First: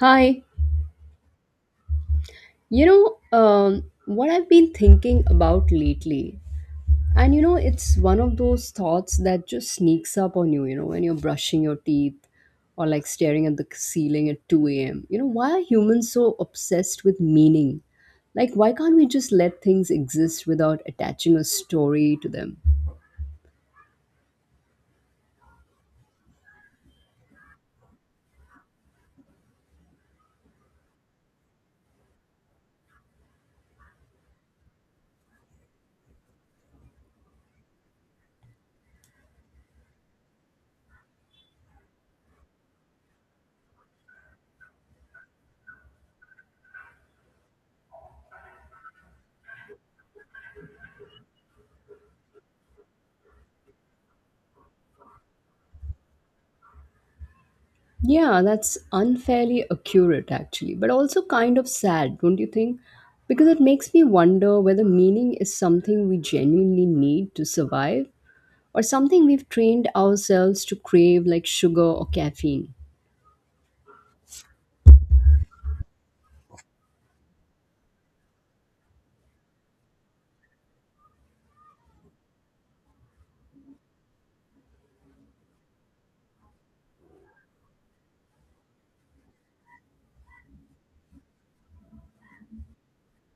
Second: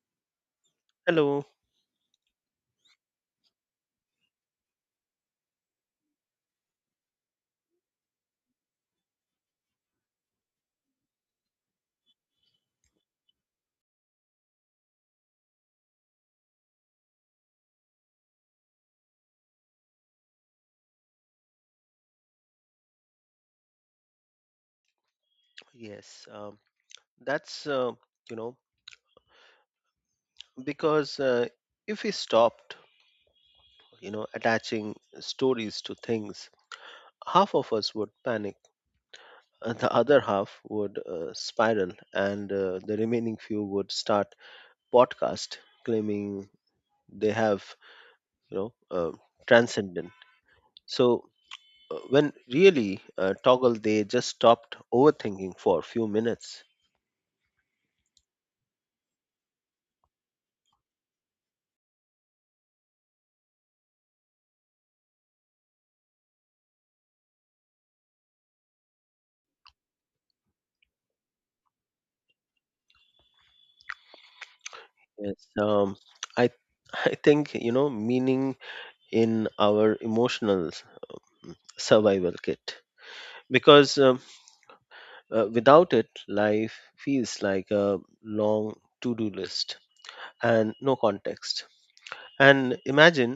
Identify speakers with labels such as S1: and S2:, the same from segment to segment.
S1: Hi,
S2: Hello.
S1: what I've been thinking about lately, and it's one of those thoughts that just sneaks up on you, when you're brushing your teeth or like staring at the ceiling at 2 a.m. Why are humans so obsessed with meaning? Like, why can't we just let things exist without attaching a story to them?
S2: Yes, that's you know because if we stopped, attaching stories to things, half of us would panic, and the other half would spiral, and the remaining few would start podcast claiming they have you know uh, transcendent. So when really toggle, they just stopped overthinking for a few minutes.
S1: Yeah, that's unfairly accurate actually, but also kind of sad, don't you think? Because it makes me wonder whether meaning is something we genuinely need to survive or something we've trained ourselves to crave like sugar or caffeine.
S2: Yes, I I think meaning in our emotional survival kit because without it life feels like a long to-do list and no context, and imagine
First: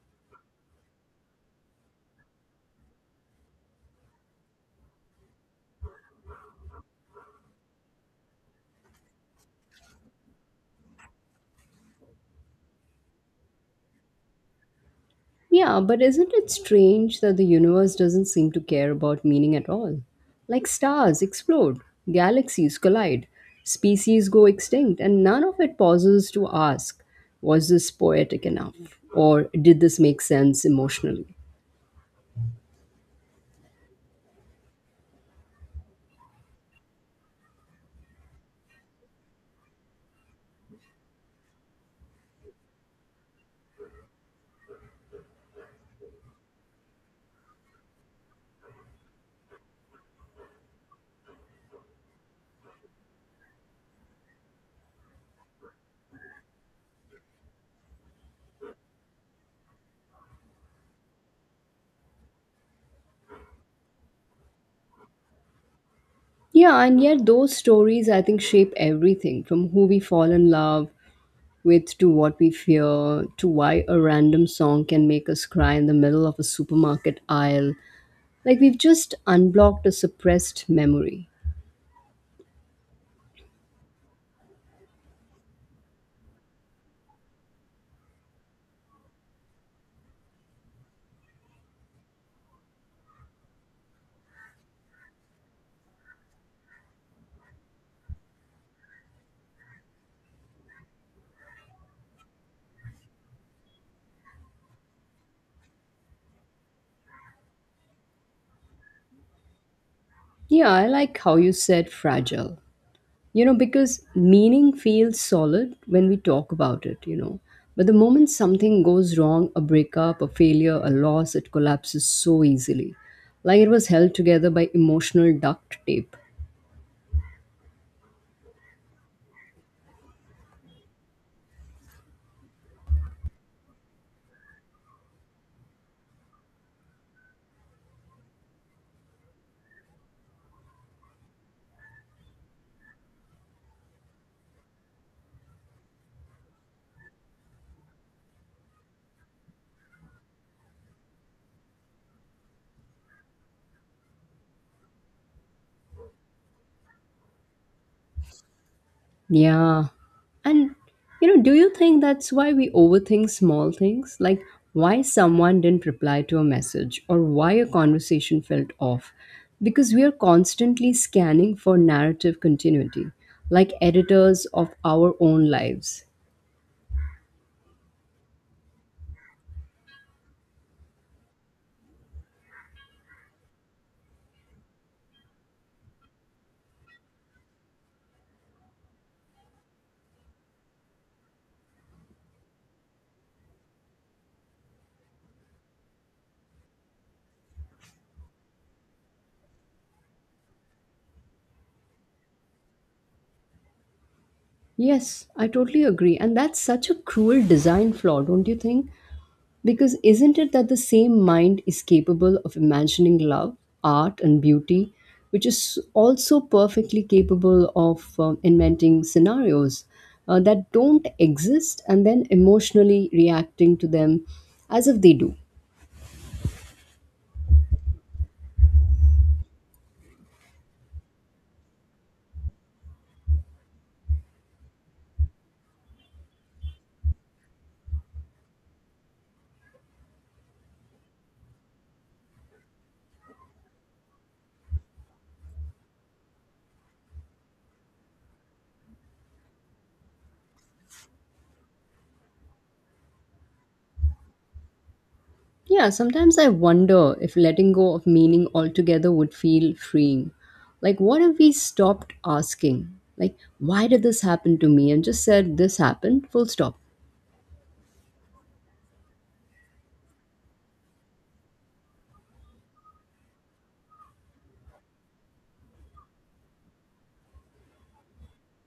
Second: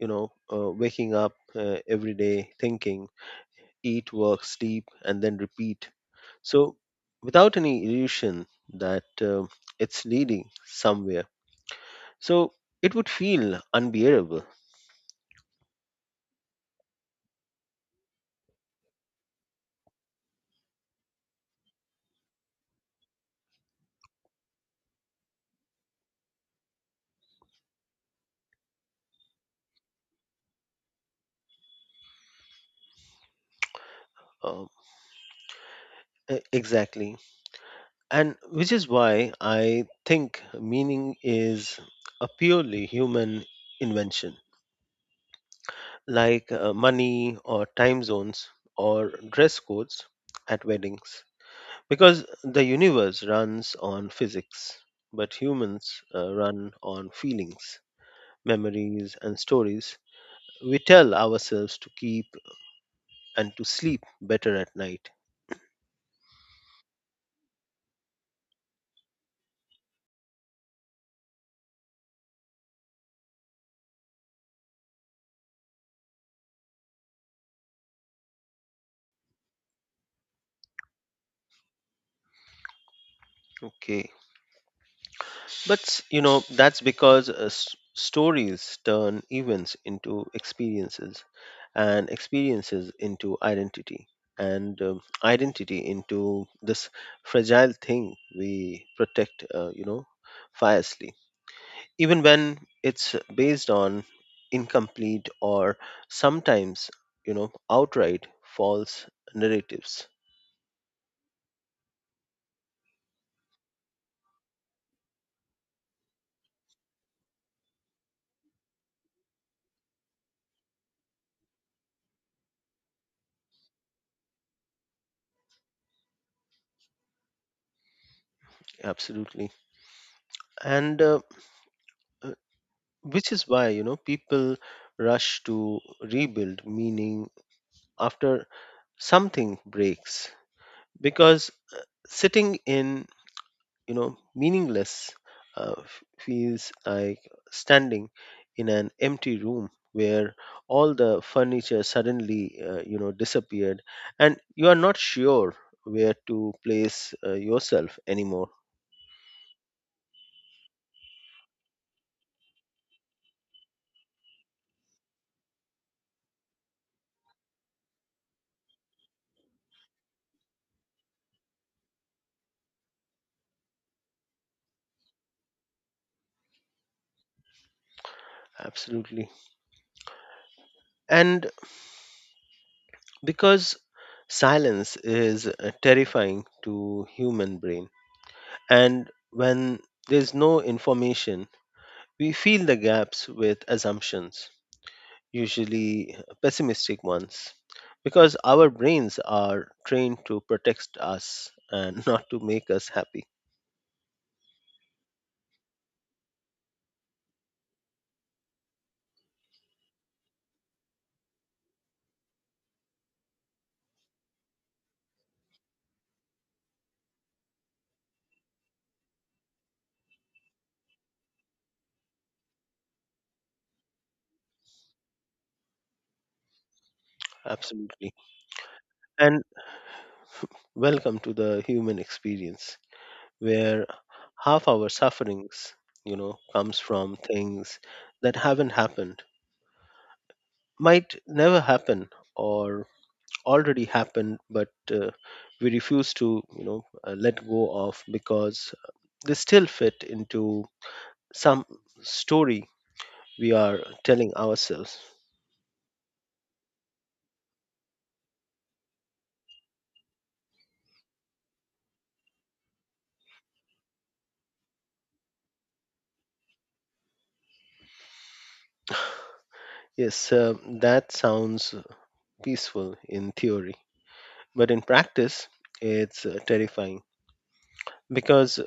S2: waking up every day thinking eat work sleep and then repeat, so without any illusion that it's leading somewhere, so it would feel unbearable.
S1: Yeah, but isn't it strange that the universe doesn't seem to care about meaning at all? Like stars explode, galaxies collide, species go extinct, and none of it pauses to ask, was this poetic enough? Or did this make sense emotionally?
S2: Um, exactly. And which is why I think meaning is a purely human invention, like money or time zones or dress codes at weddings, because the universe runs on physics, but humans run on feelings, memories, and stories we tell ourselves to keep and to sleep better at night.
S1: Yeah, and yet those stories, I think, shape everything from who we fall in love with to what we fear to why a random song can make us cry in the middle of a supermarket aisle. Like we've just unblocked a suppressed memory.
S2: Okay. But you know, that's because stories turn events into experiences, and experiences into identity, and identity into this fragile thing we protect, fiercely, even when it's based on incomplete or sometimes, you know, outright false narratives.
S1: Yeah, I like how you said fragile. Because meaning feels solid when we talk about it. But the moment something goes wrong, a breakup, a failure, a loss, it collapses so easily. Like it was held together by emotional duct tape.
S2: Absolutely. And which is why people rush to rebuild meaning after something breaks, because sitting in meaningless feels like standing in an empty room where all the furniture suddenly disappeared and you are not sure where to place yourself anymore.
S1: Yeah. And, do you think that's why we overthink small things? Like why someone didn't reply to a message or why a conversation felt off? Because we are constantly scanning for narrative continuity, like editors of our own lives.
S2: Absolutely. And because silence is terrifying to human brain. And when there's no information, we fill the gaps with assumptions, usually pessimistic ones, because our brains are trained to protect us and not to make us happy.
S1: Yes, I totally agree. And that's such a cruel design flaw, don't you think? Because isn't it that the same mind is capable of imagining love, art, and beauty, which is also perfectly capable of inventing scenarios that don't exist and then emotionally reacting to them as if they do?
S2: Absolutely. And welcome to the human experience, where half our sufferings, you know, comes from things that haven't happened, might never happen, or already happened but we refuse to let go of, because they still fit into some story we are telling ourselves.
S1: Yeah, sometimes I wonder if letting go of meaning altogether would feel freeing. Like, what if we stopped asking? Like, why did this happen to me? And just said, this happened, full stop.
S2: Yes, that sounds peaceful in theory but in practice it's terrifying, because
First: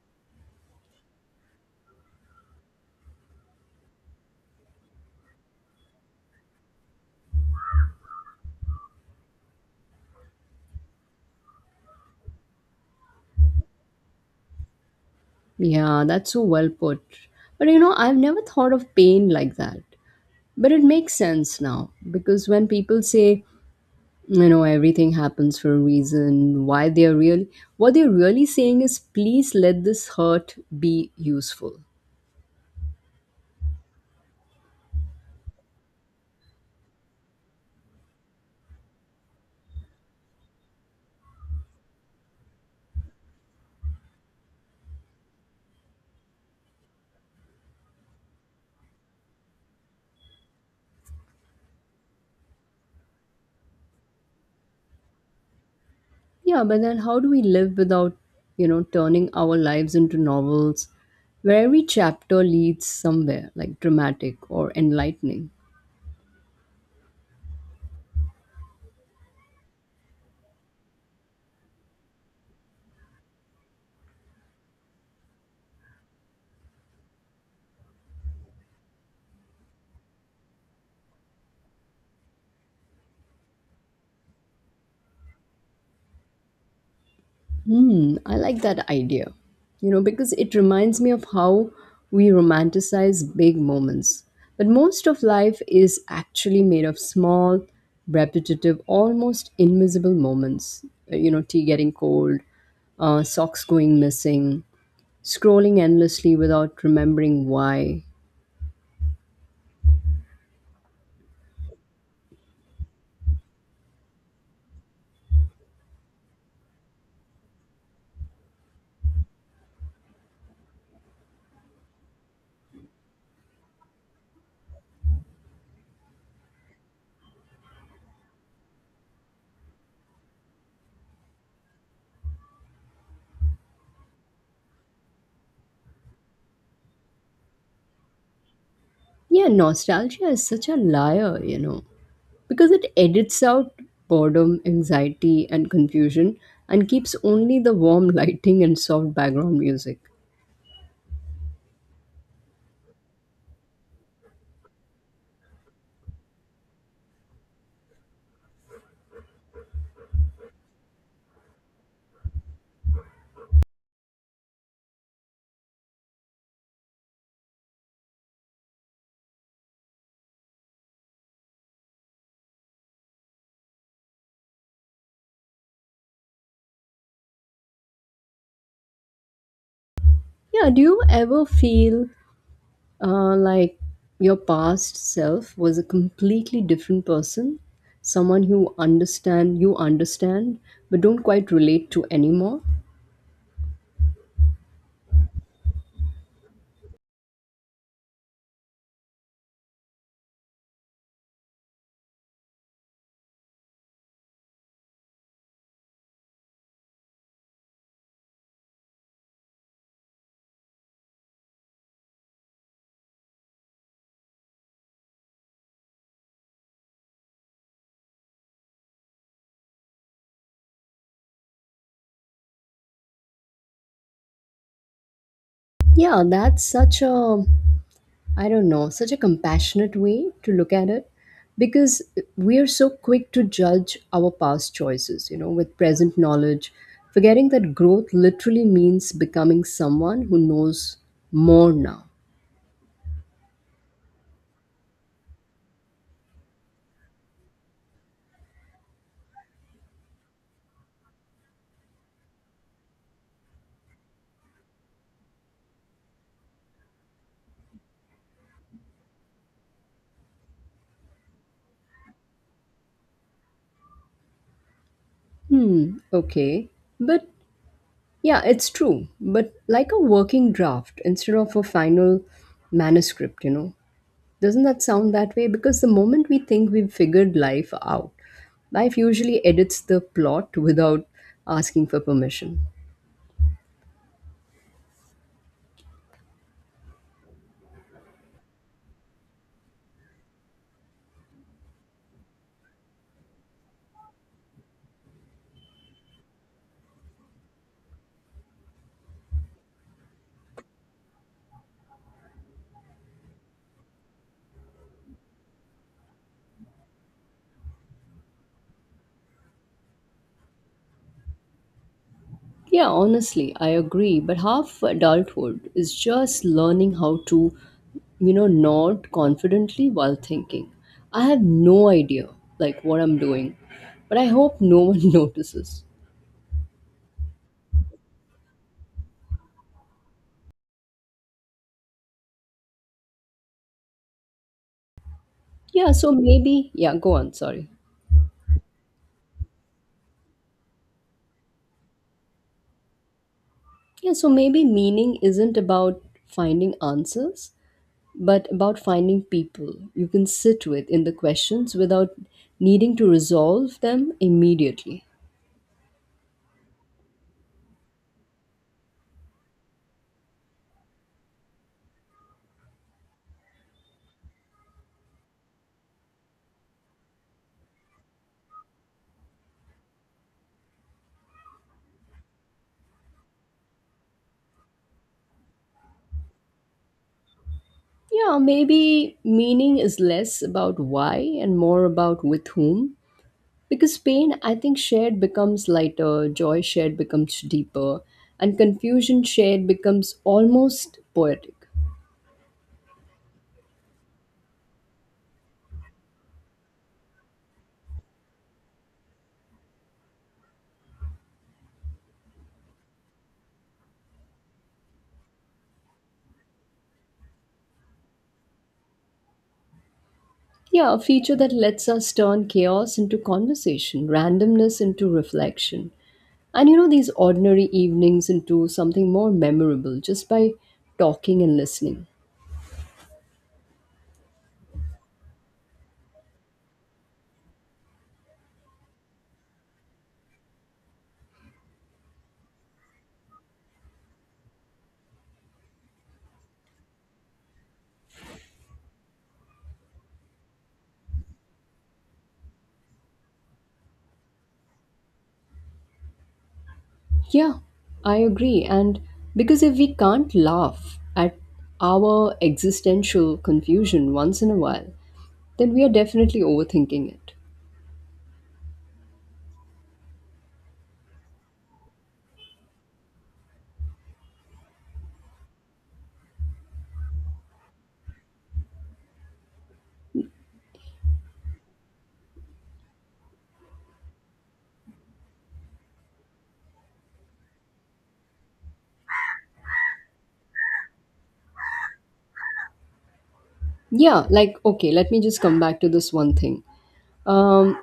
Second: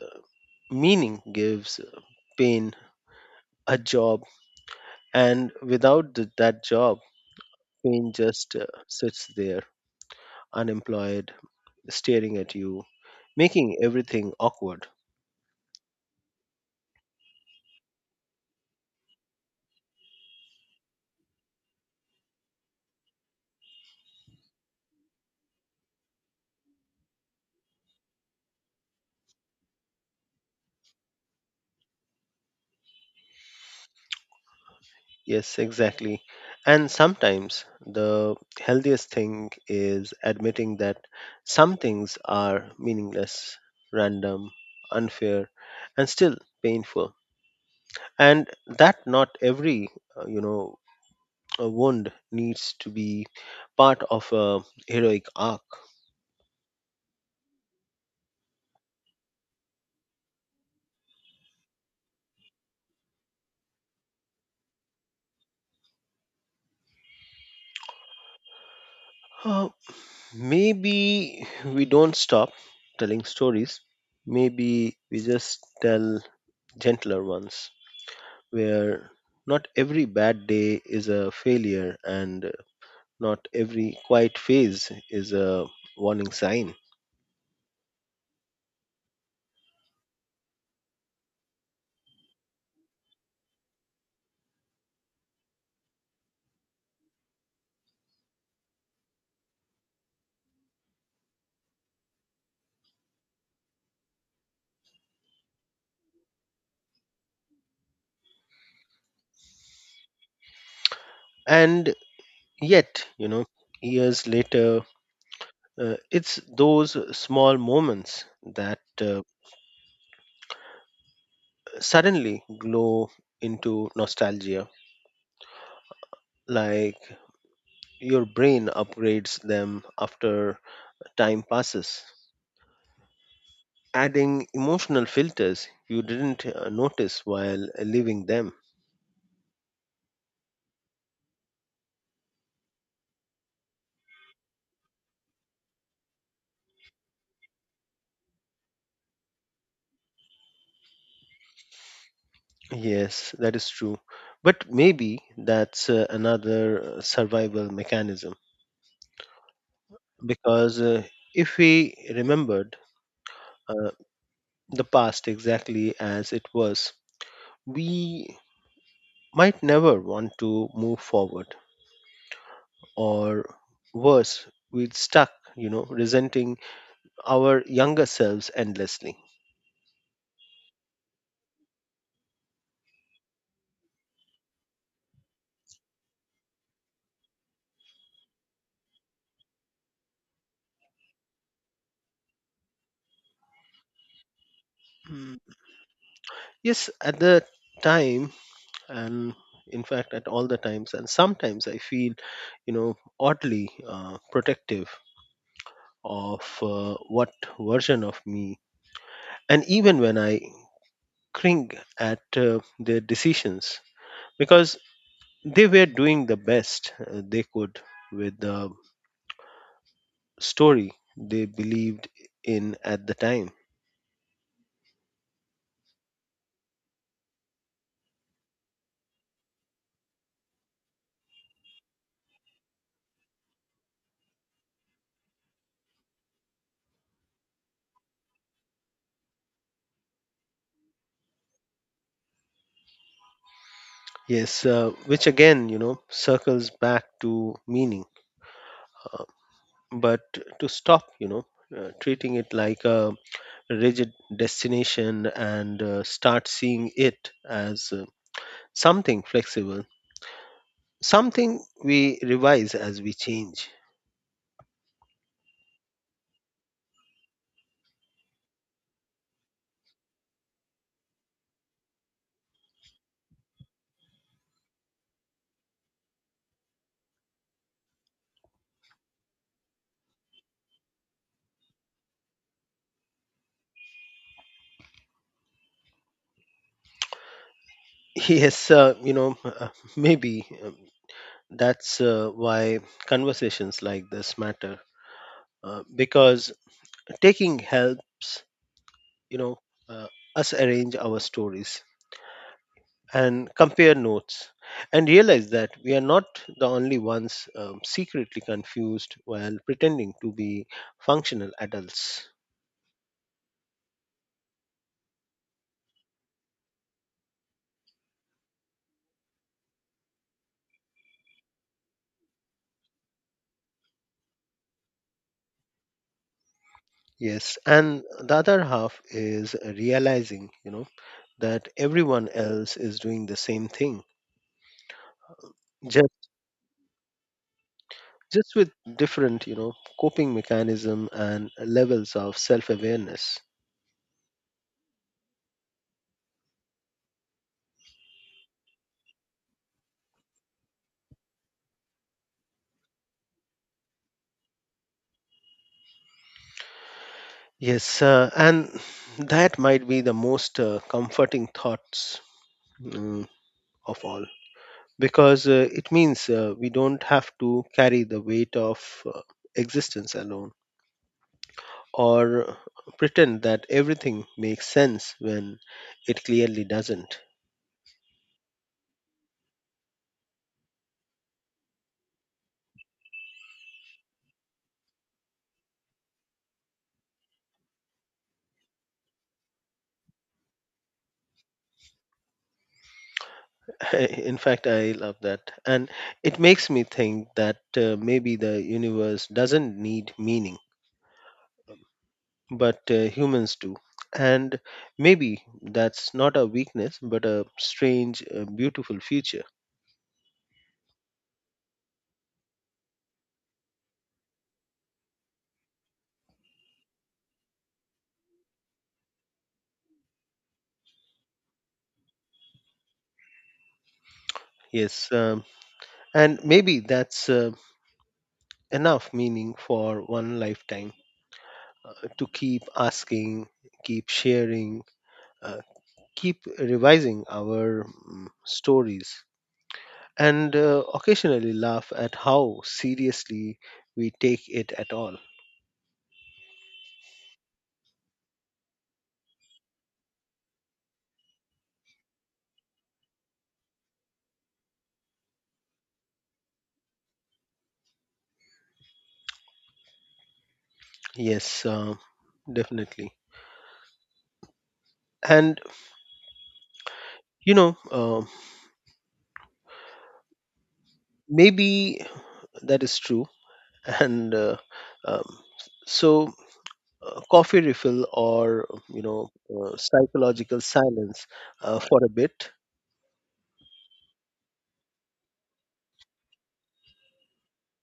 S2: meaning gives pain a job, and without that job pain just sits there unemployed, staring at you, making everything awkward.
S1: Yeah, that's so well put. But I've never thought of pain like that. But it makes sense now because when people say, everything happens for a reason, what they're really saying is, please let this hurt be useful.
S2: Yes, exactly. And sometimes the healthiest thing is admitting that some things are meaningless, random, unfair, and still painful. And that not every, uh, you know, wound needs to be part of a heroic arc.
S1: Yeah, but then how do we live without, turning our lives into novels where every chapter leads somewhere like dramatic or enlightening?
S2: Uh, Maybe we don't stop telling stories. Maybe we just tell gentler ones, where not every bad day is a failure and not every quiet phase is a warning sign.
S1: Hmm, I like that idea. Because it reminds me of how we romanticize big moments. But most of life is actually made of small, repetitive, almost invisible moments. Tea getting cold, socks going missing, scrolling endlessly without remembering why.
S2: And yet, you know, years later, it's those small moments that suddenly glow into nostalgia, like your brain upgrades them after time passes, adding emotional filters you didn't notice while living them.
S1: Yeah, nostalgia is such a liar. Because it edits out boredom, anxiety, and confusion and keeps only the warm lighting and soft background music.
S2: Yes, that is true. But maybe that's another survival mechanism, because if we remembered uh, the past exactly as it was, we might never want to move forward, or worse, we'd stuck, you know, resenting our younger selves endlessly.
S1: Yeah, do you ever feel like your past self was a completely different person? Someone who understand you understand but don't quite relate to anymore?
S2: Mm, yes, at the time, and in fact, at all the times, and sometimes I feel, you know, oddly protective of what version of me, and even when I cring at their decisions, because they were doing the best they could with the story they believed in at the time.
S1: Yeah, that's such a, I don't know, such a compassionate way to look at it because we are so quick to judge our past choices, with present knowledge, forgetting that growth literally means becoming someone who knows more now.
S2: Yes, which again you know circles back to meaning, uh, but to stop treating it like a rigid destination and start seeing it as something flexible, something we revise as we change.
S1: Hmm, okay. But yeah, it's true. But like a working draft instead of a final manuscript. Doesn't that sound that way? Because the moment we think we've figured life out, life usually edits the plot without asking for permission.
S2: Yes, maybe that's why conversations like this matter, because taking helps you know uh, us arrange our stories and compare notes and realize that we are not the only ones, secretly confused while pretending to be functional adults.
S1: Yeah, honestly, I agree. But half adulthood is just learning how to, nod confidently while thinking. I have no idea, like, what I'm doing, but I hope no one notices.
S2: Yes, and the other half is realizing that everyone else is doing the same thing,
S1: Yeah, so
S2: just
S1: maybe, yeah, go on, sorry.
S2: with different, you know, coping mechanism and levels of self awareness.
S1: Yeah, so maybe meaning isn't about finding answers, but about finding people you can sit with in the questions without needing to resolve them immediately.
S2: Yes, and that might be the most comforting thoughts, mm, of all, because it means we don't have to carry the weight of uh, existence alone, or pretend that everything makes sense when it clearly doesn't.
S1: Yeah, maybe meaning is less about why and more about with whom. Because pain, I think, shared becomes lighter, joy shared becomes deeper, and confusion shared becomes almost poetic.
S2: In fact, I love that. And it makes me think that maybe the universe doesn't need meaning, but humans do. And maybe that's not a weakness, but a strange, beautiful future.
S1: Yeah, a feature that lets us turn chaos into conversation, randomness into reflection. And these ordinary evenings into something more memorable just by talking and listening.
S2: Yes. And maybe that's enough meaning for one lifetime, to keep asking, keep sharing, uh, keep revising our stories. And occasionally laugh at how seriously we take it at all.
S1: Yeah, I agree. And because if we can't laugh at our existential confusion once in a while, then we are definitely overthinking it.
S2: Yes, definitely. And you know, maybe that is true. And um, so, coffee refill or you know, psychological silence for a bit.
S1: Yeah, like, okay, let me just come back to this one thing. Um,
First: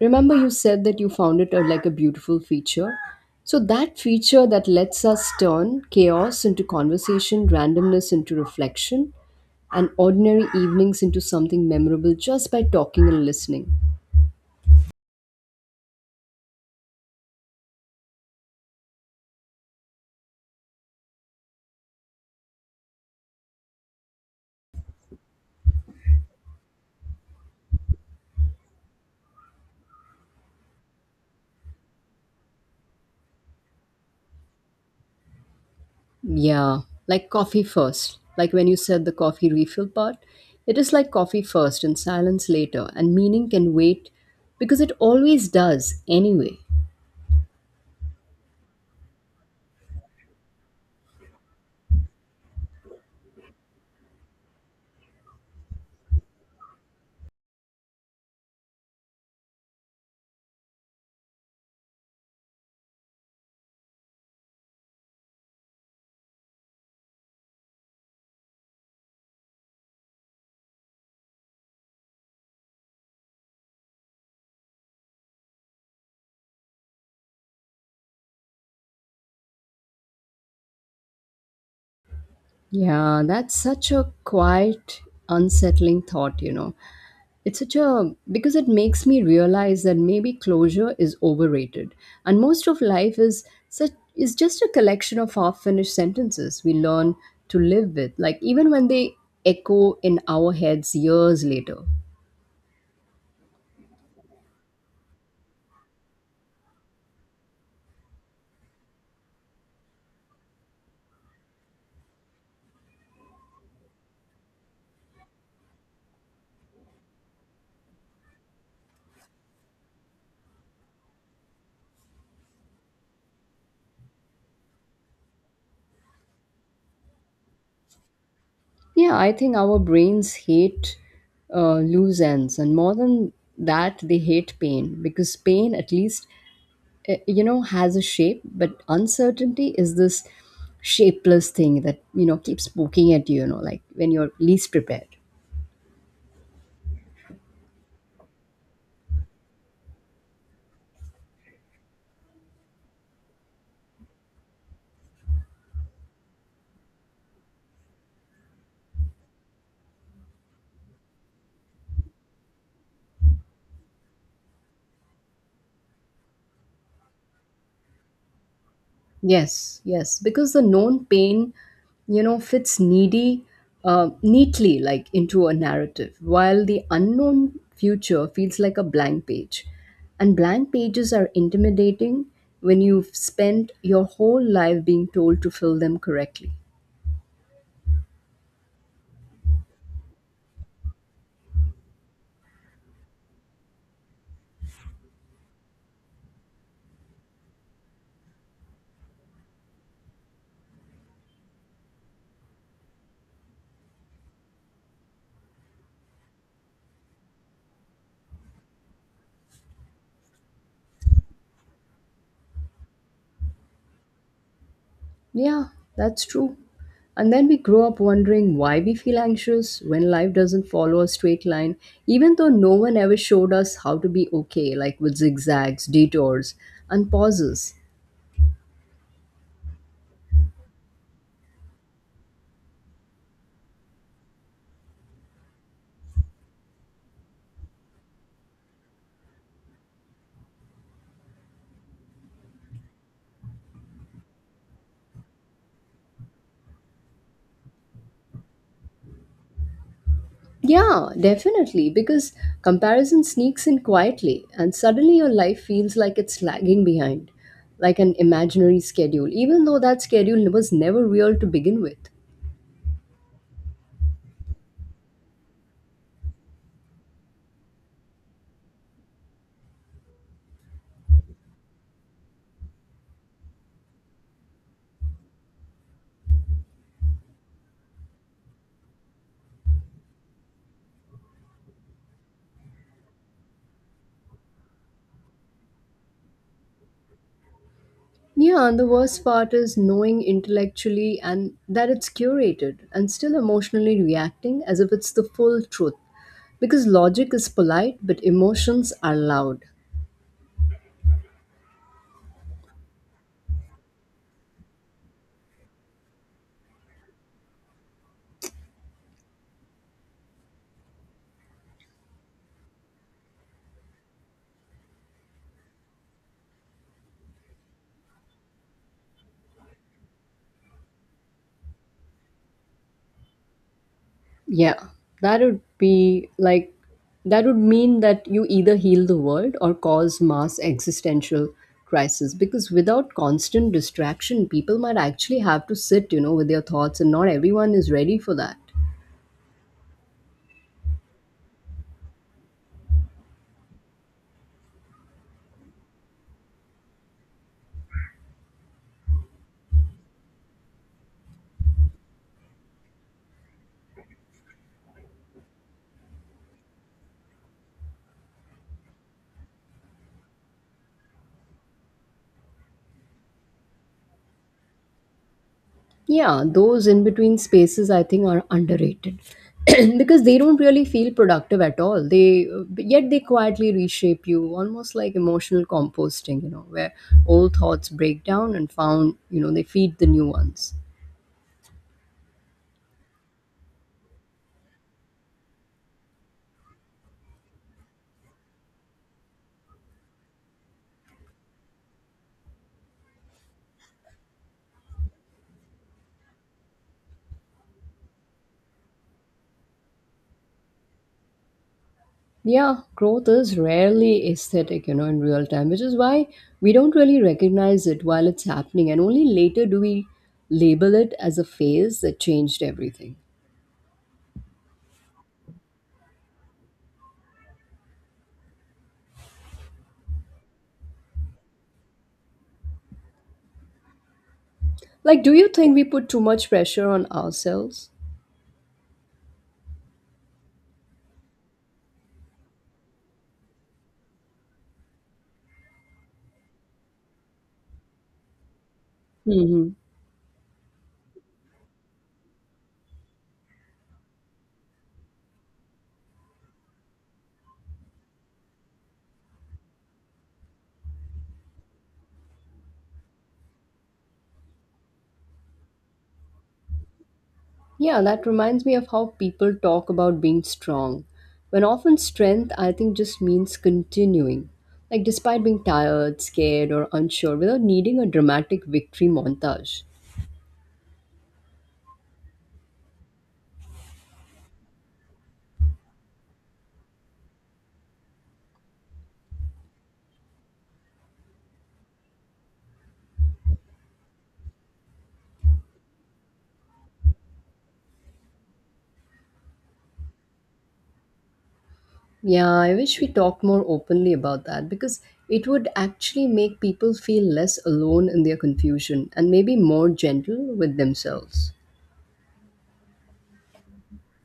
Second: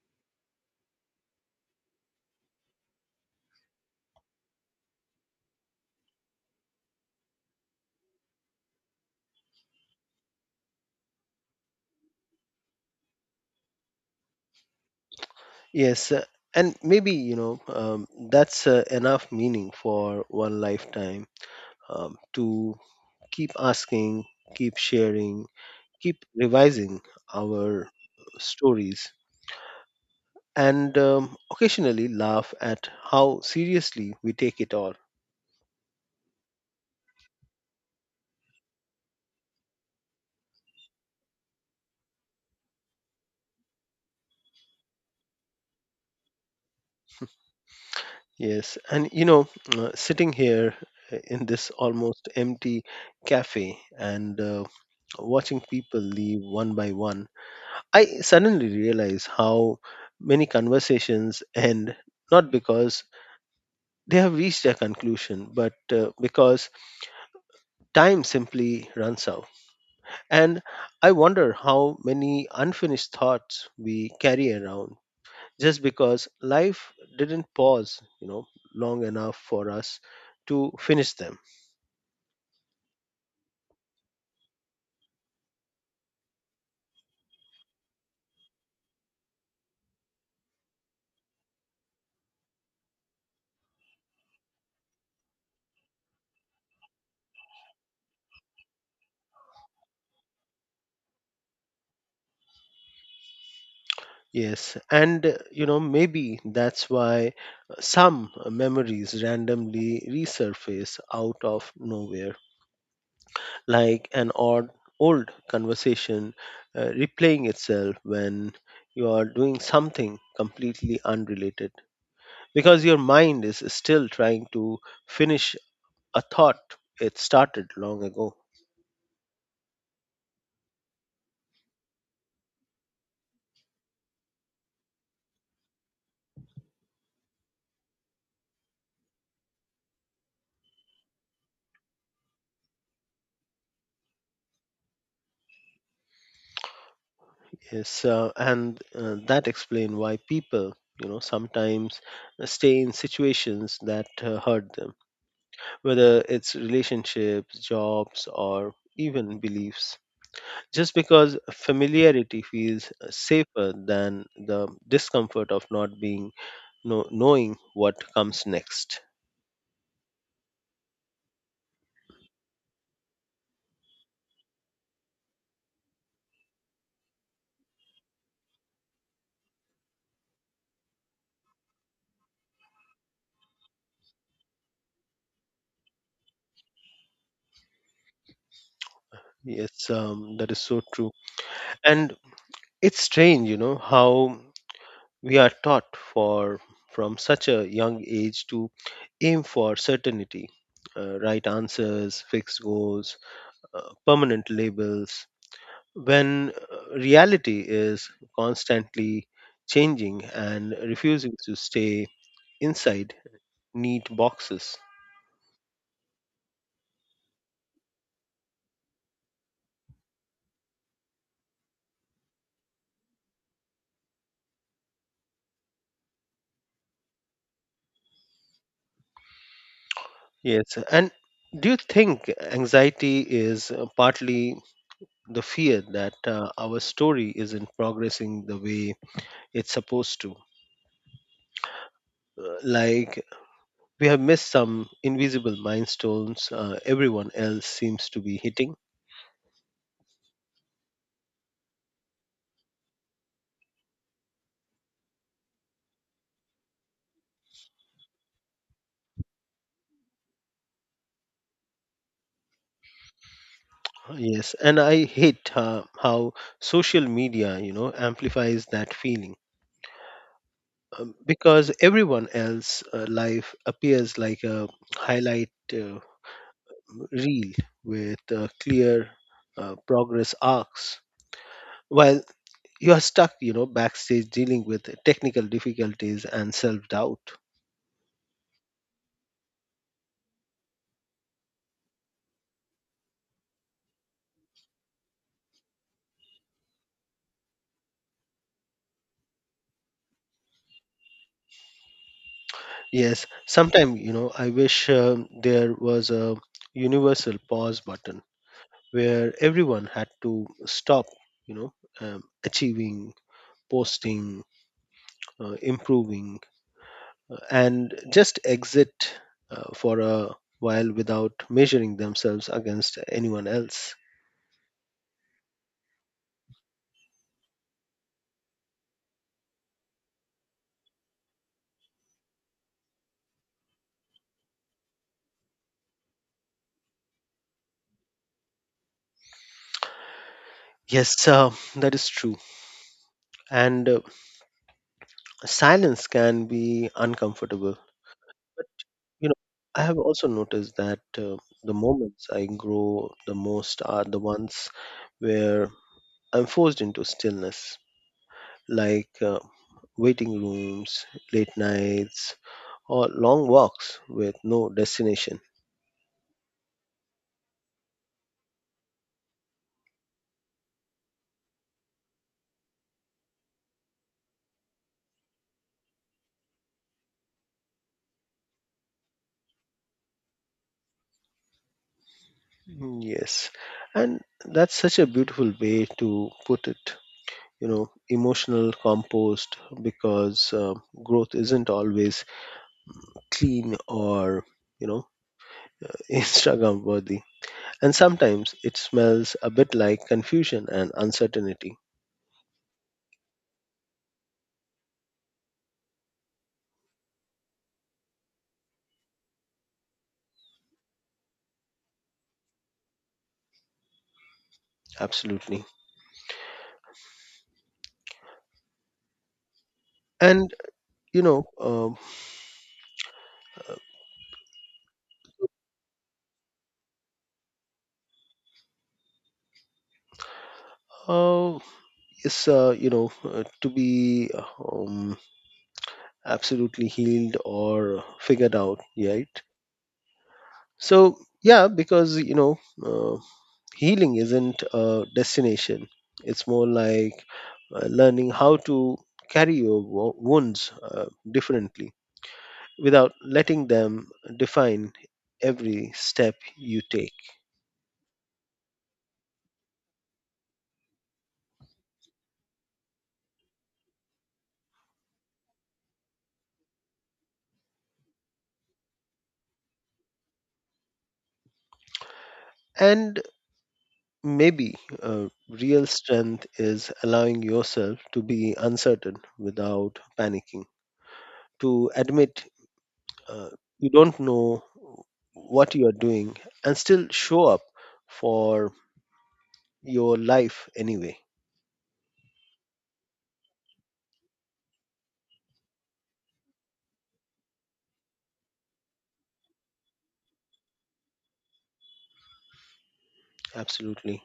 S1: remember, you said that you found like a beautiful feature. So, that feature that lets us turn chaos into conversation, randomness into reflection, and ordinary evenings into something memorable just by talking and listening.
S2: Yes, and maybe that's enough meaning for one lifetime, to keep asking, keep sharing, keep revising our stories, and occasionally laugh at how seriously we take it all.
S1: Yeah, like coffee first. Like when you said the coffee refill part, it is like coffee first and silence later, and meaning can wait because it always does anyway.
S2: Yes, and you know, sitting here in this almost empty cafe and watching people leave one by one, I suddenly realize how many conversations end not because they have reached a conclusion, but because time simply runs out. And I wonder how many unfinished thoughts we carry around just because life didn't pause, you know, long enough for us to finish them.
S1: Yeah, that's such a quiet, unsettling thought. It's such a because it makes me realize that maybe closure is overrated, and most of life is such is just a collection of half-finished sentences we learn to live with, like even when they echo in our heads years later.
S2: Yes, and you know, maybe that's why some memories randomly resurface out of nowhere, like an odd old conversation replaying itself when you are doing something completely unrelated, because your mind is still trying to finish a thought it started long ago.
S1: Yeah, I think our brains hate loose ends, and more than that, they hate pain because pain, at least has a shape, but uncertainty is this shapeless thing that keeps poking at you you know like when you're least prepared.
S2: Yes, and that explain why people sometimes stay in situations that hurt them, whether it's relationships, jobs, or even beliefs, just because familiarity feels safer than the discomfort of not being, no, knowing what comes next.
S1: Yes, yes, because the known pain fits needy neatly like into a narrative, while the unknown future feels like a blank page, and blank pages are intimidating when you've spent your whole life being told to fill them correctly.
S2: Yes, that is so true. And it's strange, you know, how we are taught for from such a young age to aim for certainty, right answers, fixed goals, permanent labels, when reality is constantly changing and refusing to stay inside neat boxes.
S1: Yeah, that's true. And then we grow up wondering why we feel anxious when life doesn't follow a straight line, even though no one ever showed us how to be okay, like with zigzags, detours, and pauses.
S2: Yes, and do you think anxiety is partly the fear that our story isn't progressing the way it's supposed to? Like we have missed some invisible milestones everyone else seems to be hitting.
S1: Yeah, definitely, because comparison sneaks in quietly, and suddenly your life feels like it's lagging behind, like an imaginary schedule, even though that schedule was never real to begin with.
S2: Yes, and I hate how social media you know amplifies that feeling, because everyone else life appears like a highlight reel with clear progress arcs, while you are stuck you know backstage dealing with technical difficulties and self doubt.
S1: Yeah, and the worst part is knowing intellectually and that it's curated and still emotionally reacting as if it's the full truth. Because logic is polite, but emotions are loud.
S2: Yes, sometime, you know, I wish there was a universal pause button, where everyone had to stop, you know, achieving, posting, improving, and just exit for a while without measuring themselves against anyone else.
S1: Yeah, that would be like, that would mean that you either heal the world or cause mass existential crisis. Because without constant distraction, people might actually have to sit, with their thoughts, and not everyone is ready for that.
S2: Yes, that is true. And silence can be uncomfortable. You know, I have also noticed that the moments I grow the most are the ones where I'm forced into stillness, like waiting rooms, late nights, or long walks with no destination.
S1: Yeah, those in between spaces I think are underrated because they don't really feel productive at all. They But yet they quietly reshape you, almost like emotional composting, where old thoughts break down and found, they feed the new ones.
S2: Mm, yes, and that's such a beautiful way to put it. You know, emotional compost, because growth isn't always clean or, you know, Instagram worthy. And sometimes it smells a bit like confusion and uncertainty.
S1: Yeah, growth is rarely aesthetic, in real time, which is why we don't really recognize it while it's happening, and only later do we label it as a phase that changed everything.
S2: Absolutely. And, you know,
S1: Like, do you think we put too much pressure on ourselves?
S2: how is, to be um, absolutely healed or figured out, right?
S1: Mhm.
S2: So, yeah, because, you know, uh, healing isn't a destination, it's more like learning how to carry your wounds differently, without letting them define every step you take.
S1: Yeah, that reminds me of how people talk about being strong. When often strength, I think, just means continuing. Like, despite being tired, scared, or unsure, without needing a dramatic victory montage.
S2: And maybe real strength is allowing yourself to be uncertain without panicking, to admit uh, you don't know what you are doing and still show up for your life anyway.
S1: Yeah, I wish we talked more openly about that because it would actually make people feel less alone in their confusion and maybe more gentle with themselves.
S2: Absolutely.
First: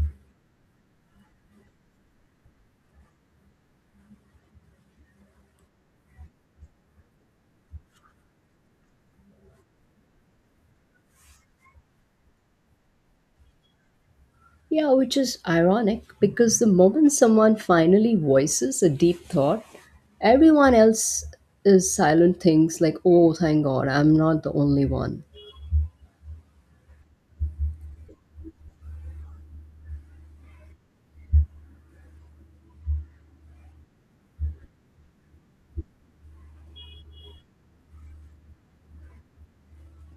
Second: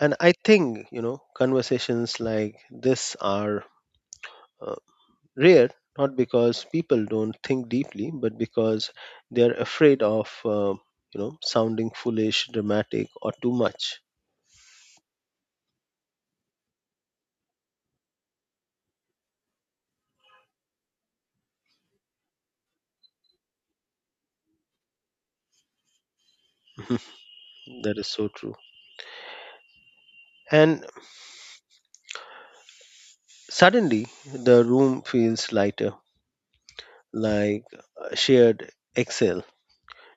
S2: And I think, you know, conversations like this are uh, rare, not because people don't think deeply, but because they're afraid of, sounding foolish, dramatic, or too much.
S1: Yeah, which is ironic because the moment someone finally voices a deep thought, everyone else is silent. Thinks like, oh, thank God, I'm not the only one.
S2: That is so true. And suddenly the room feels lighter, like a shared exhale,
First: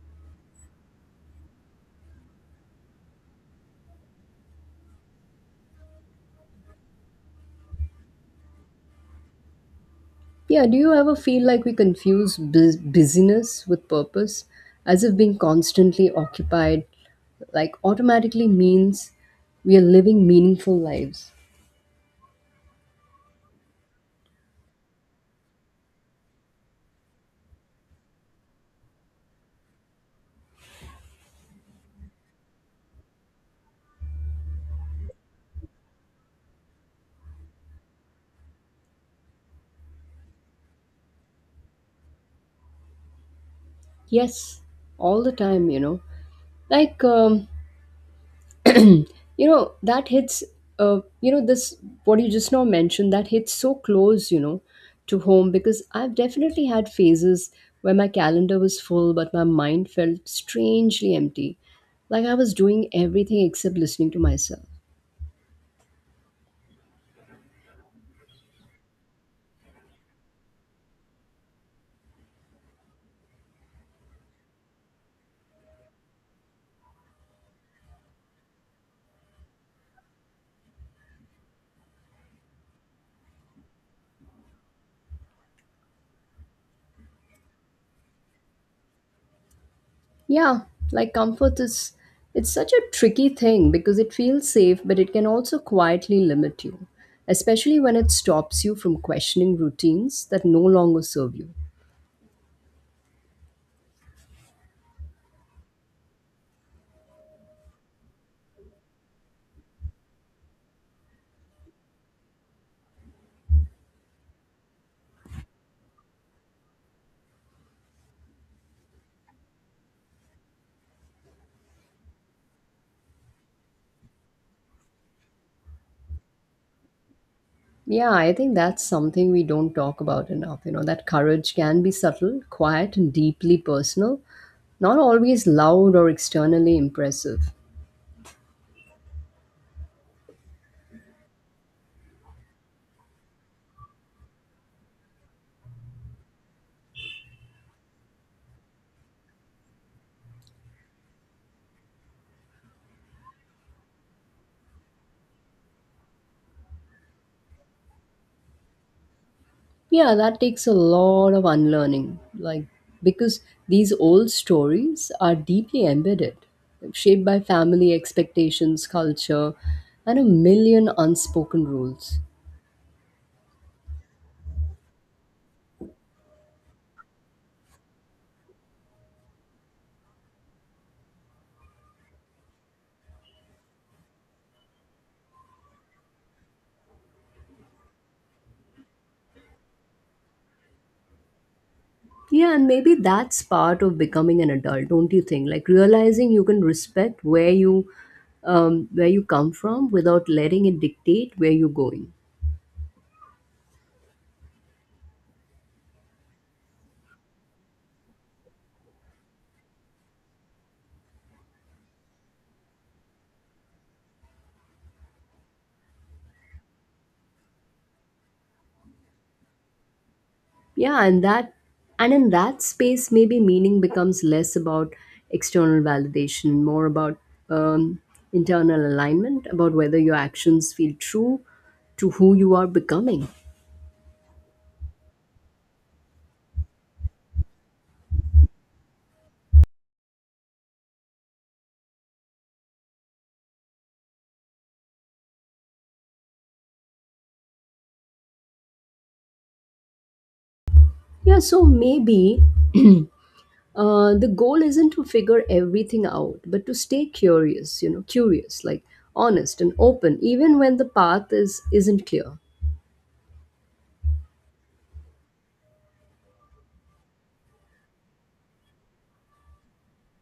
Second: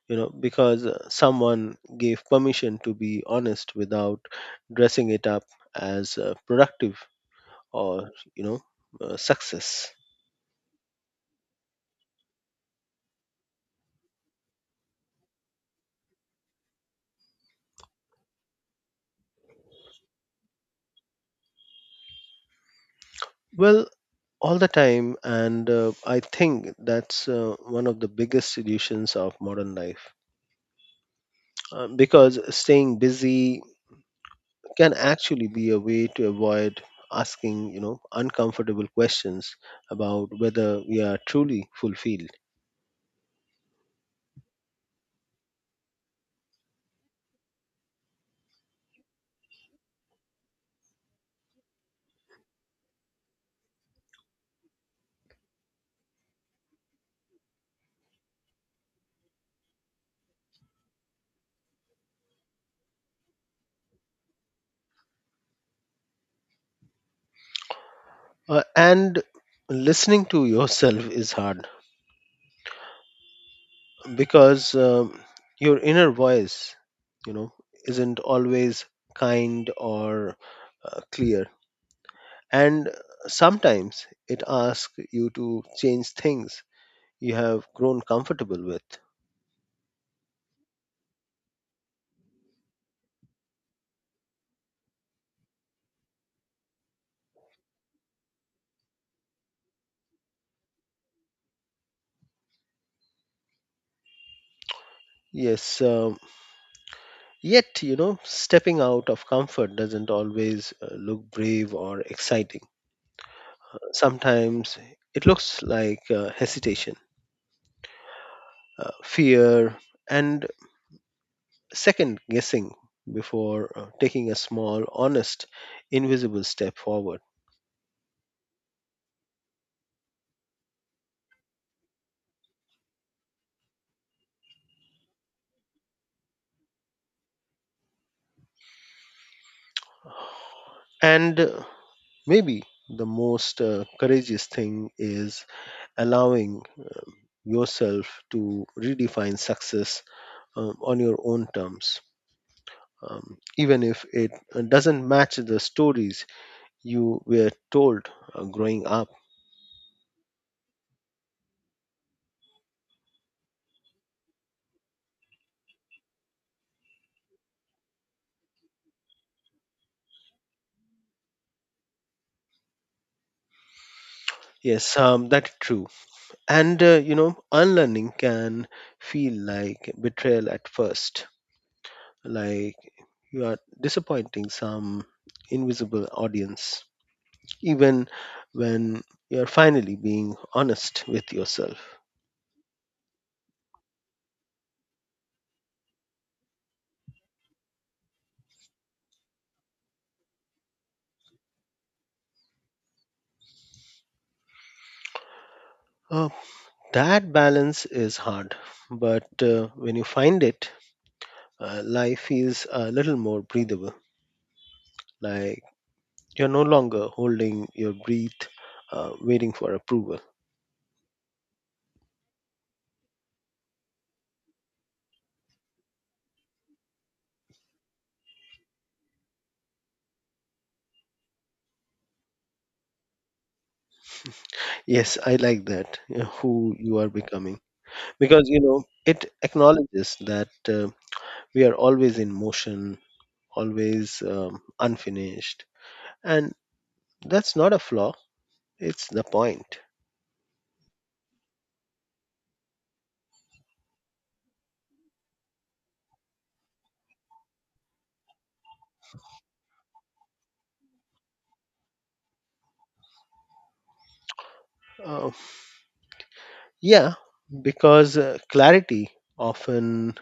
S2: you know, because someone gave permission to be honest without dressing it up as productive or, you know, success.
S1: Yeah, do you ever feel like we confuse busyness with purpose, as if being constantly occupied like automatically means we are living meaningful lives?
S2: Well, all the time, and I think that's one of the biggest solutions of modern life. Because staying busy can actually be a way to avoid asking uncomfortable questions about whether we are truly fulfilled.
S1: Yes, all the time. Like, you know that hits you know this what you just now mentioned that hits so close to home, because I've definitely had phases where my calendar was full but my mind felt strangely empty, like I was doing everything except listening to myself.
S2: And listening to yourself is hard because your inner voice you know isn't always kind or clear, and sometimes it asks you to change things you have grown comfortable with.
S1: Yeah, like comfort is, it's such a tricky thing because it feels safe but it can also quietly limit you, especially when it stops you from questioning routines that no longer serve you.
S2: Yes. Yet, you know, stepping out of comfort doesn't always look brave or exciting. Sometimes it looks like hesitation, fear, and second guessing before taking a small, honest, invisible step forward.
S1: Yeah, I think that's something we don't talk about enough. You know that courage can be subtle, quiet, and deeply personal, not always loud or externally impressive.
S2: And Maybe the most courageous thing is allowing yourself to redefine success on your own terms. Even if it doesn't match the stories you were told growing up.
S1: Yeah, that takes a lot of unlearning, like because these old stories are deeply embedded, shaped by family expectations, culture, and a million unspoken rules.
S2: Yes, that's true. And you know, unlearning can feel like betrayal at first, like you are disappointing some invisible audience, even when you are finally being honest with yourself.
S1: Yeah, and maybe that's part of becoming an adult, don't you think? Like realizing you can respect where you come from without letting it dictate where you're going.
S2: Uh, that balance is hard, but when you find it, life feels a little more breathable. Like you're no longer holding your breath, waiting for approval.
S1: Yeah, and that and in that space, maybe meaning becomes less about external validation, more about um, internal alignment, about whether your actions feel true to who you are becoming.
S2: Yes, I like that. Who you are becoming, because you know it acknowledges that we are always in motion, always unfinished, and that's not a flaw. It's the point.
S1: Yeah, so maybe The goal isn't to figure everything out, but to stay curious, you know, curious, like honest and open, even when the path is isn't clear.
S2: Uh, yeah, because clarity often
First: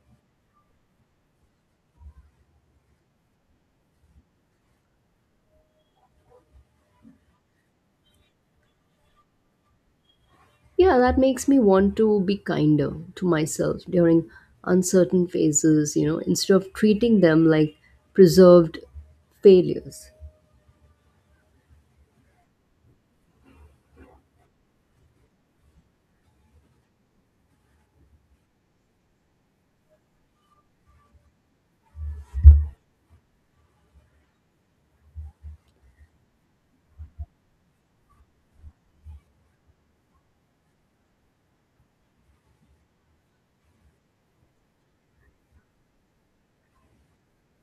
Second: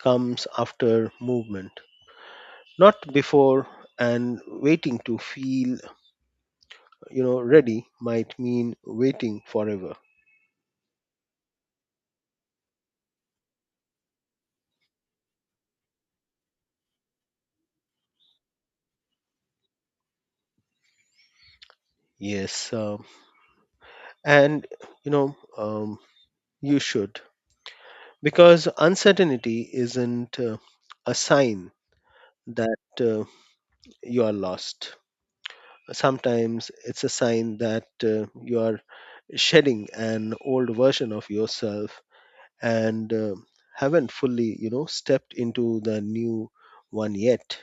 S2: comes after movement, not before. And waiting to feel, you know, ready might mean waiting forever.
S1: Yeah, that makes me want to be kinder to myself during uncertain phases, you know, instead of treating them like preserved failures.
S2: Yes, and you know, um, you should. Because uncertainty isn't a sign that you are lost. Sometimes it's a sign that you are shedding an old version of yourself and haven't fully stepped into the new one yet.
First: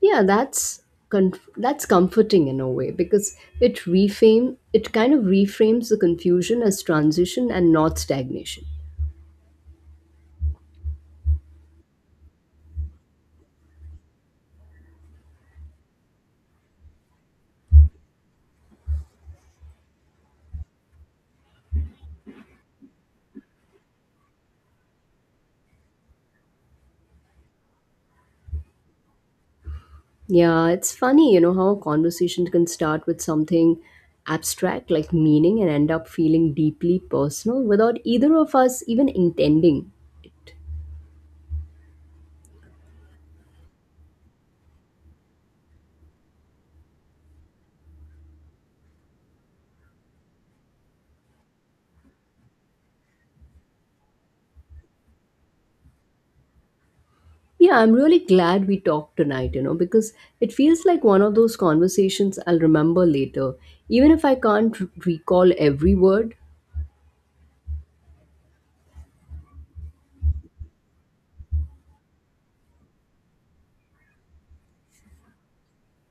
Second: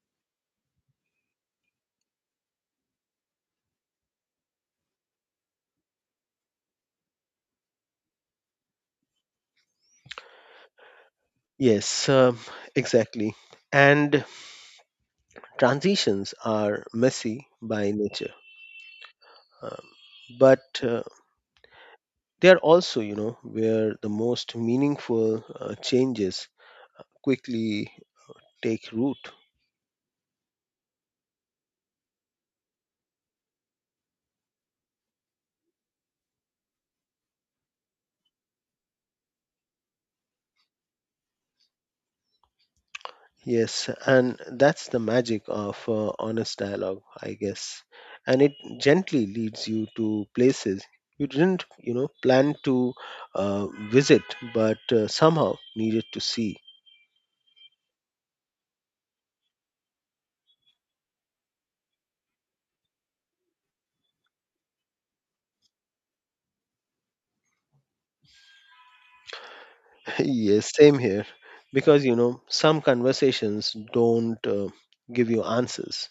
S1: Yeah, that's comforting in a way because it kind of reframes the confusion as transition and not stagnation.
S2: Yes, exactly. And transitions are messy by nature, um, but they are also where the most meaningful changes quickly take root.
S1: Yeah, it's funny, you know, how a conversation can start with something abstract like meaning and end up feeling deeply personal without either of us even intending it.
S2: Yes, and that's the magic of honest dialogue, I guess. And it gently leads you to places you didn't, you know, plan to visit, but somehow needed to see.
S1: Yeah, I'm really glad we talked tonight, you know, because it feels like one of those conversations I'll remember later, even if I can't recall every word.
S2: Yes, same here. Because, you know, some conversations don't give you answers,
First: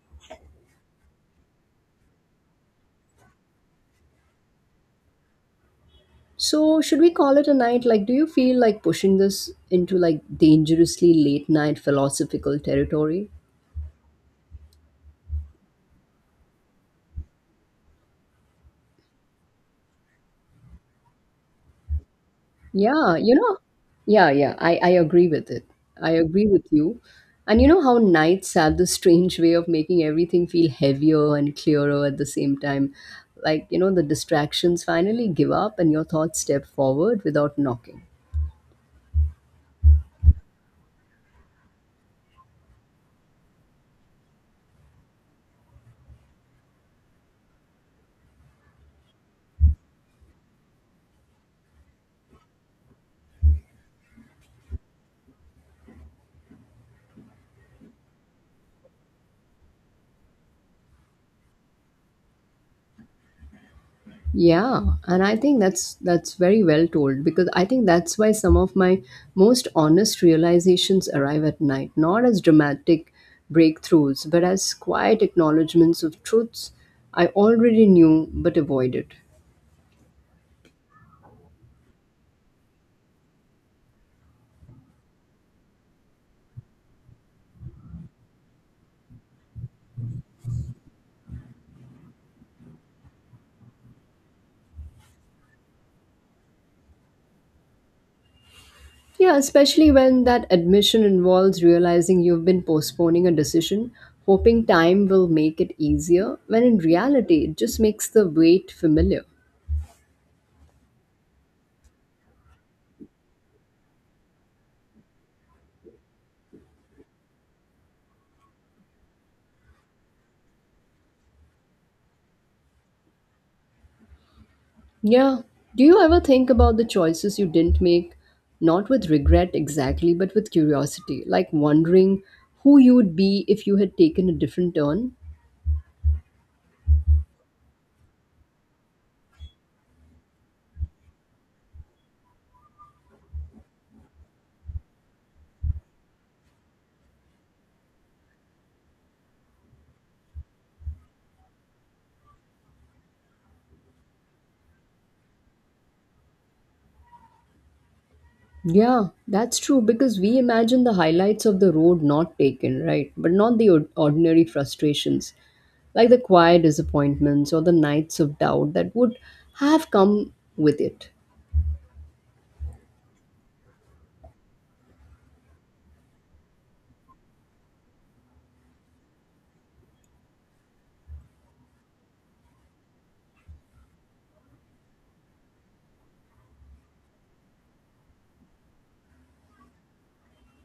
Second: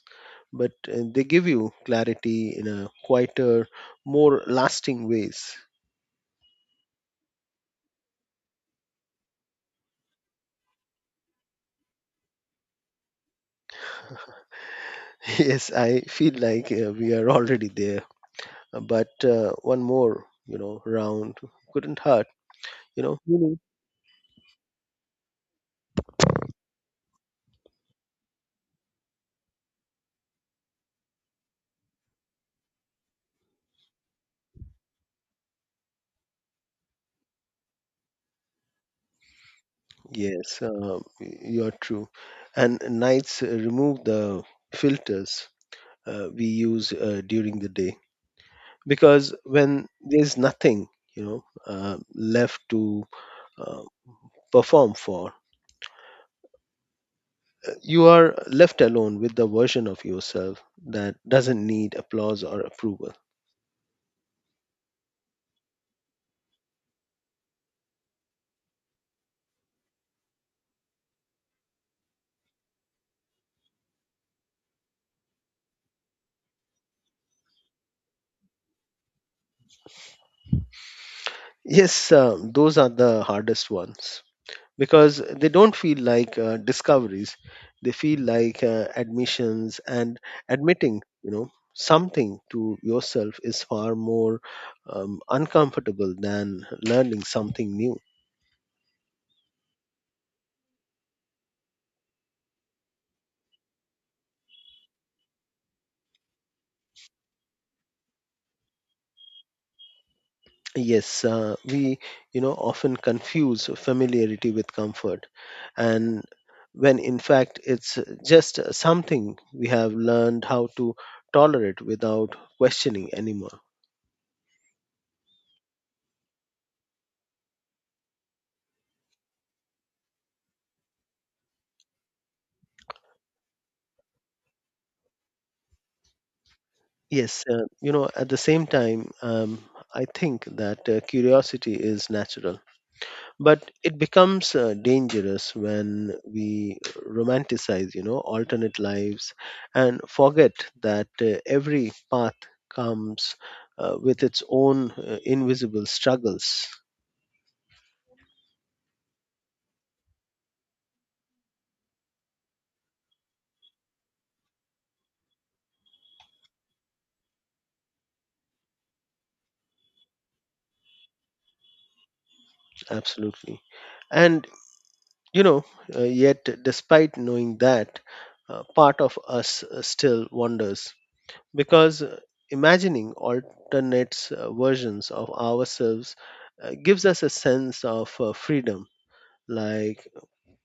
S2: but they give you clarity in a quieter, more lasting ways.
S1: So, should we call it a night? Like, do you feel like pushing this into like dangerously late night philosophical territory?
S2: Yes, I feel like we are already there. But one more, you know, round couldn't hurt. You
S1: Yeah,
S2: know,
S1: you know,
S2: really?
S1: yeah, yeah, I agree with it. I agree with you. And you know how nights have this strange way of making everything feel heavier and clearer at the same time. Like, you know, the distractions finally give up and your thoughts step forward without knocking.
S2: Yes, you're true. And nights remove the filters we use during the day because when there's nothing, left to uh, perform for, you are left alone with the version of yourself that doesn't need applause or approval.
S1: Yeah, and I think that's very well told because I think that's why some of my most honest realizations arrive at night, not as dramatic breakthroughs, but as quiet acknowledgments of truths I already knew but avoided.
S2: Yes, those are the hardest ones. Because they don't feel like discoveries, they feel like admissions. And admitting something to yourself is far more uncomfortable than learning something new.
S1: Yeah, especially when that admission involves realizing you've been postponing a decision, hoping time will make it easier, when in reality it just makes the wait familiar.
S2: Yes, we often confuse familiarity with comfort, and when in fact it's just something we have learned how to tolerate without questioning anymore.
S1: Yeah. Do you ever think about the choices you didn't make? Not with regret exactly, but with curiosity, like wondering who you would be if you had taken a different turn?
S2: Yes, you know, at the same time, I think that curiosity is natural, but it becomes dangerous when we romanticize, you know, alternate lives and forget that every path comes with its own invisible struggles.
S1: Yeah, that's true because we imagine the highlights of the road not taken, right? But not the ordinary frustrations, like the quiet disappointments or the nights of doubt that would have come with it.
S2: Absolutely. And, you know, yet despite knowing that, part of us still wanders because imagining alternate versions of ourselves gives us a sense of freedom, like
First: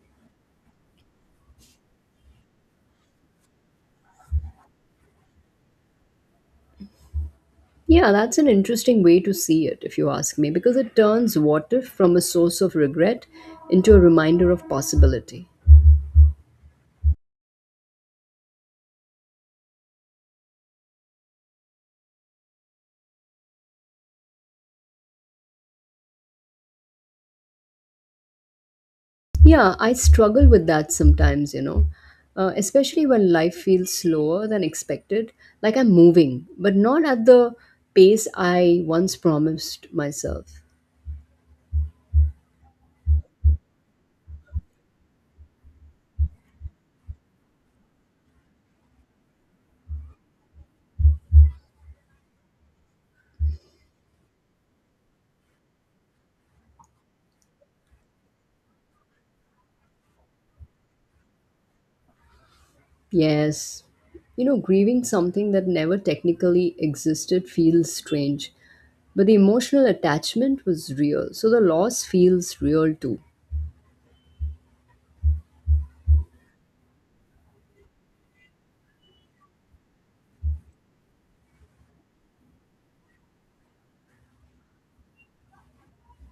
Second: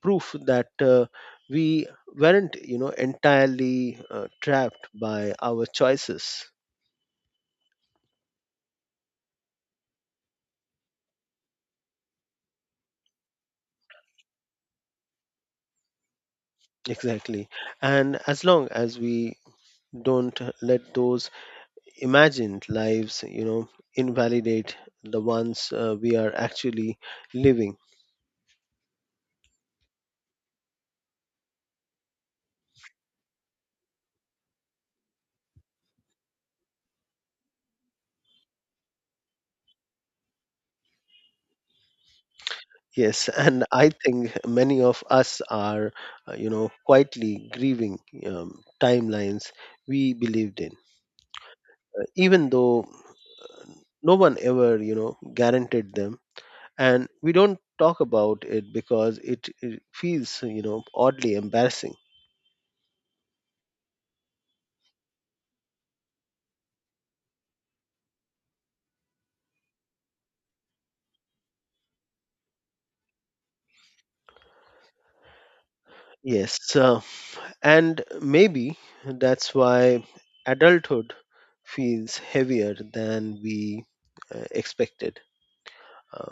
S2: proof that we weren't entirely trapped by our choices.
S1: Yeah, that's an interesting way to see it, if you ask me, because it turns what if from a source of regret into a reminder of possibility.
S2: Exactly. And as long as we don't let those imagined lives invalidate the ones we are actually living.
S1: Yeah, I struggle with that sometimes, you know, especially when life feels slower than expected, like I'm moving, but not at the pace I once promised myself.
S2: Yes, and I think many of us are, you know, quietly grieving timelines we believed in, even though no one ever, you know, guaranteed them. And we don't talk about it because it feels, you know, oddly embarrassing.
S1: Yes, you know, grieving something that never technically existed feels strange, but the emotional attachment was real, so the loss feels real too.
S2: Yes, and maybe that's why adulthood feels heavier than we expected. Uh,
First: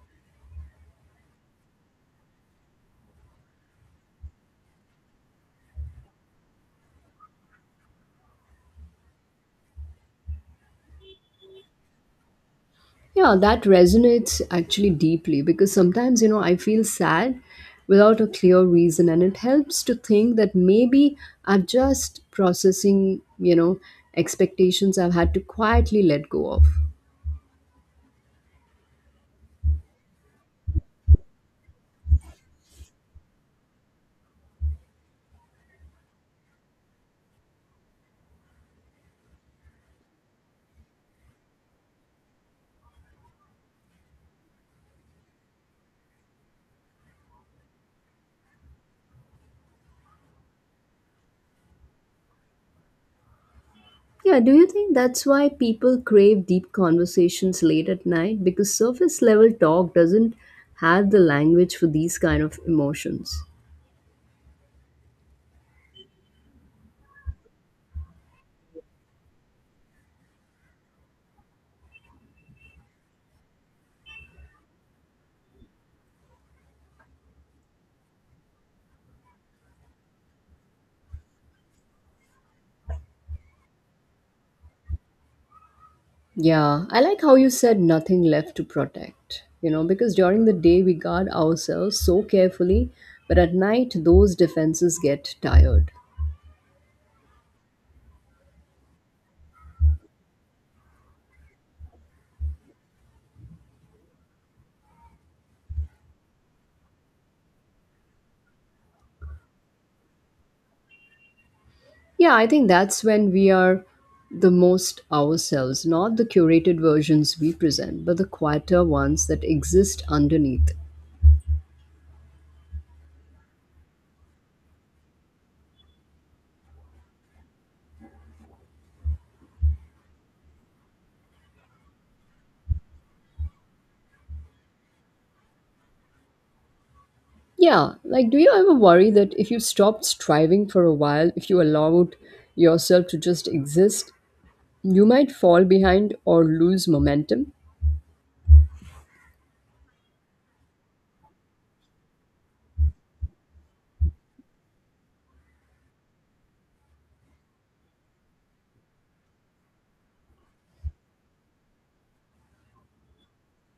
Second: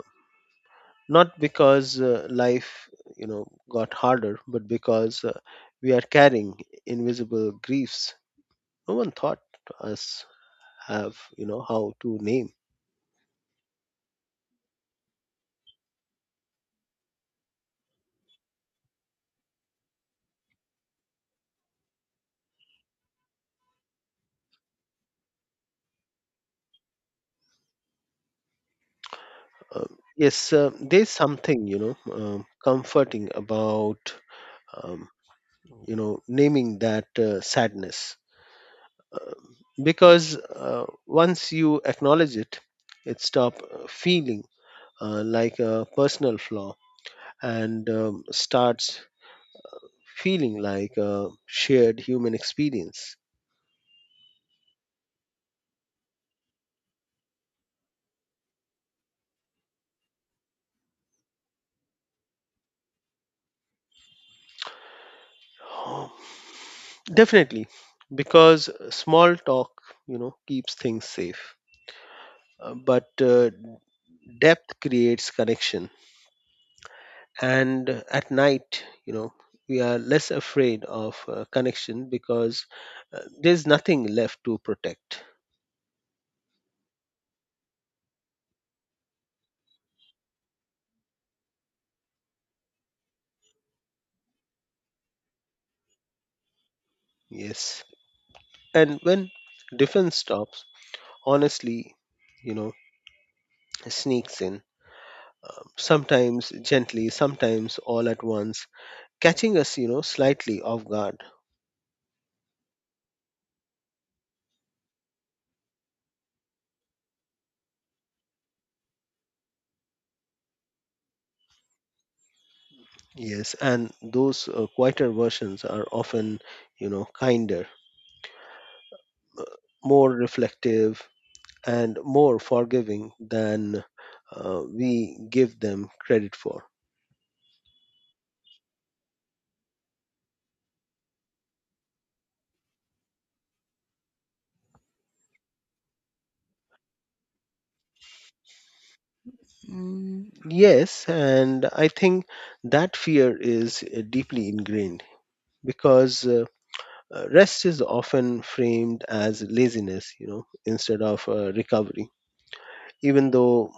S2: Not because life got harder, but because we are carrying invisible griefs no one thought us have how to name.
S1: Yeah, that resonates actually deeply because sometimes, you know, I feel sad without a clear reason, and it helps to think that maybe I'm just processing, you know, expectations I've had to quietly let go of.
S2: um, yes, there's something comforting about um, naming that sadness, um, because once you acknowledge it, it stop feeling like a personal flaw and starts feeling like a shared human experience.
S1: Yeah, do you think that's why people crave deep conversations late at night? Because surface level talk doesn't have the language for these kind of emotions.
S2: Oh, definitely, because small talk, you know, keeps things safe. But depth creates connection. And at night, you know, we are less afraid of connection because there's nothing left to protect.
S1: Yeah, I like how you said nothing left to protect, you know, because during the day we guard ourselves so carefully, but at night those defenses get tired.
S2: Yes, and when defense stops, honestly, you know, sneaks in. Sometimes gently, sometimes all at once, catching us, you know, slightly off guard.
S1: Yeah, I think that's when we are the most ourselves, not the curated versions we present, but the quieter ones that exist underneath.
S2: Yes, and those quieter versions are often, you know, kinder, more reflective, and more forgiving than we give them credit for.
S1: Yeah, like do you ever worry that if you stopped striving for a while, if you allowed yourself to just exist, you might fall behind or lose momentum?
S2: Mm, yes, and I think that fear is deeply ingrained because rest is often framed as laziness, you know, instead of recovery. Even though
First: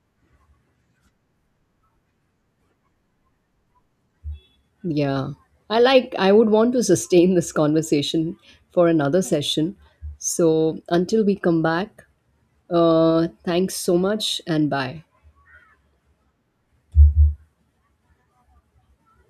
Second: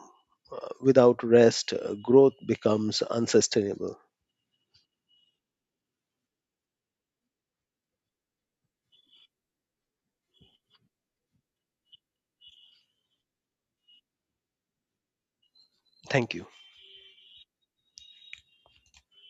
S2: without rest, growth becomes unsustainable.
S1: Yeah. I like I would want to sustain this conversation for another session. So until we come back, thanks so much and bye.
S2: Thank you.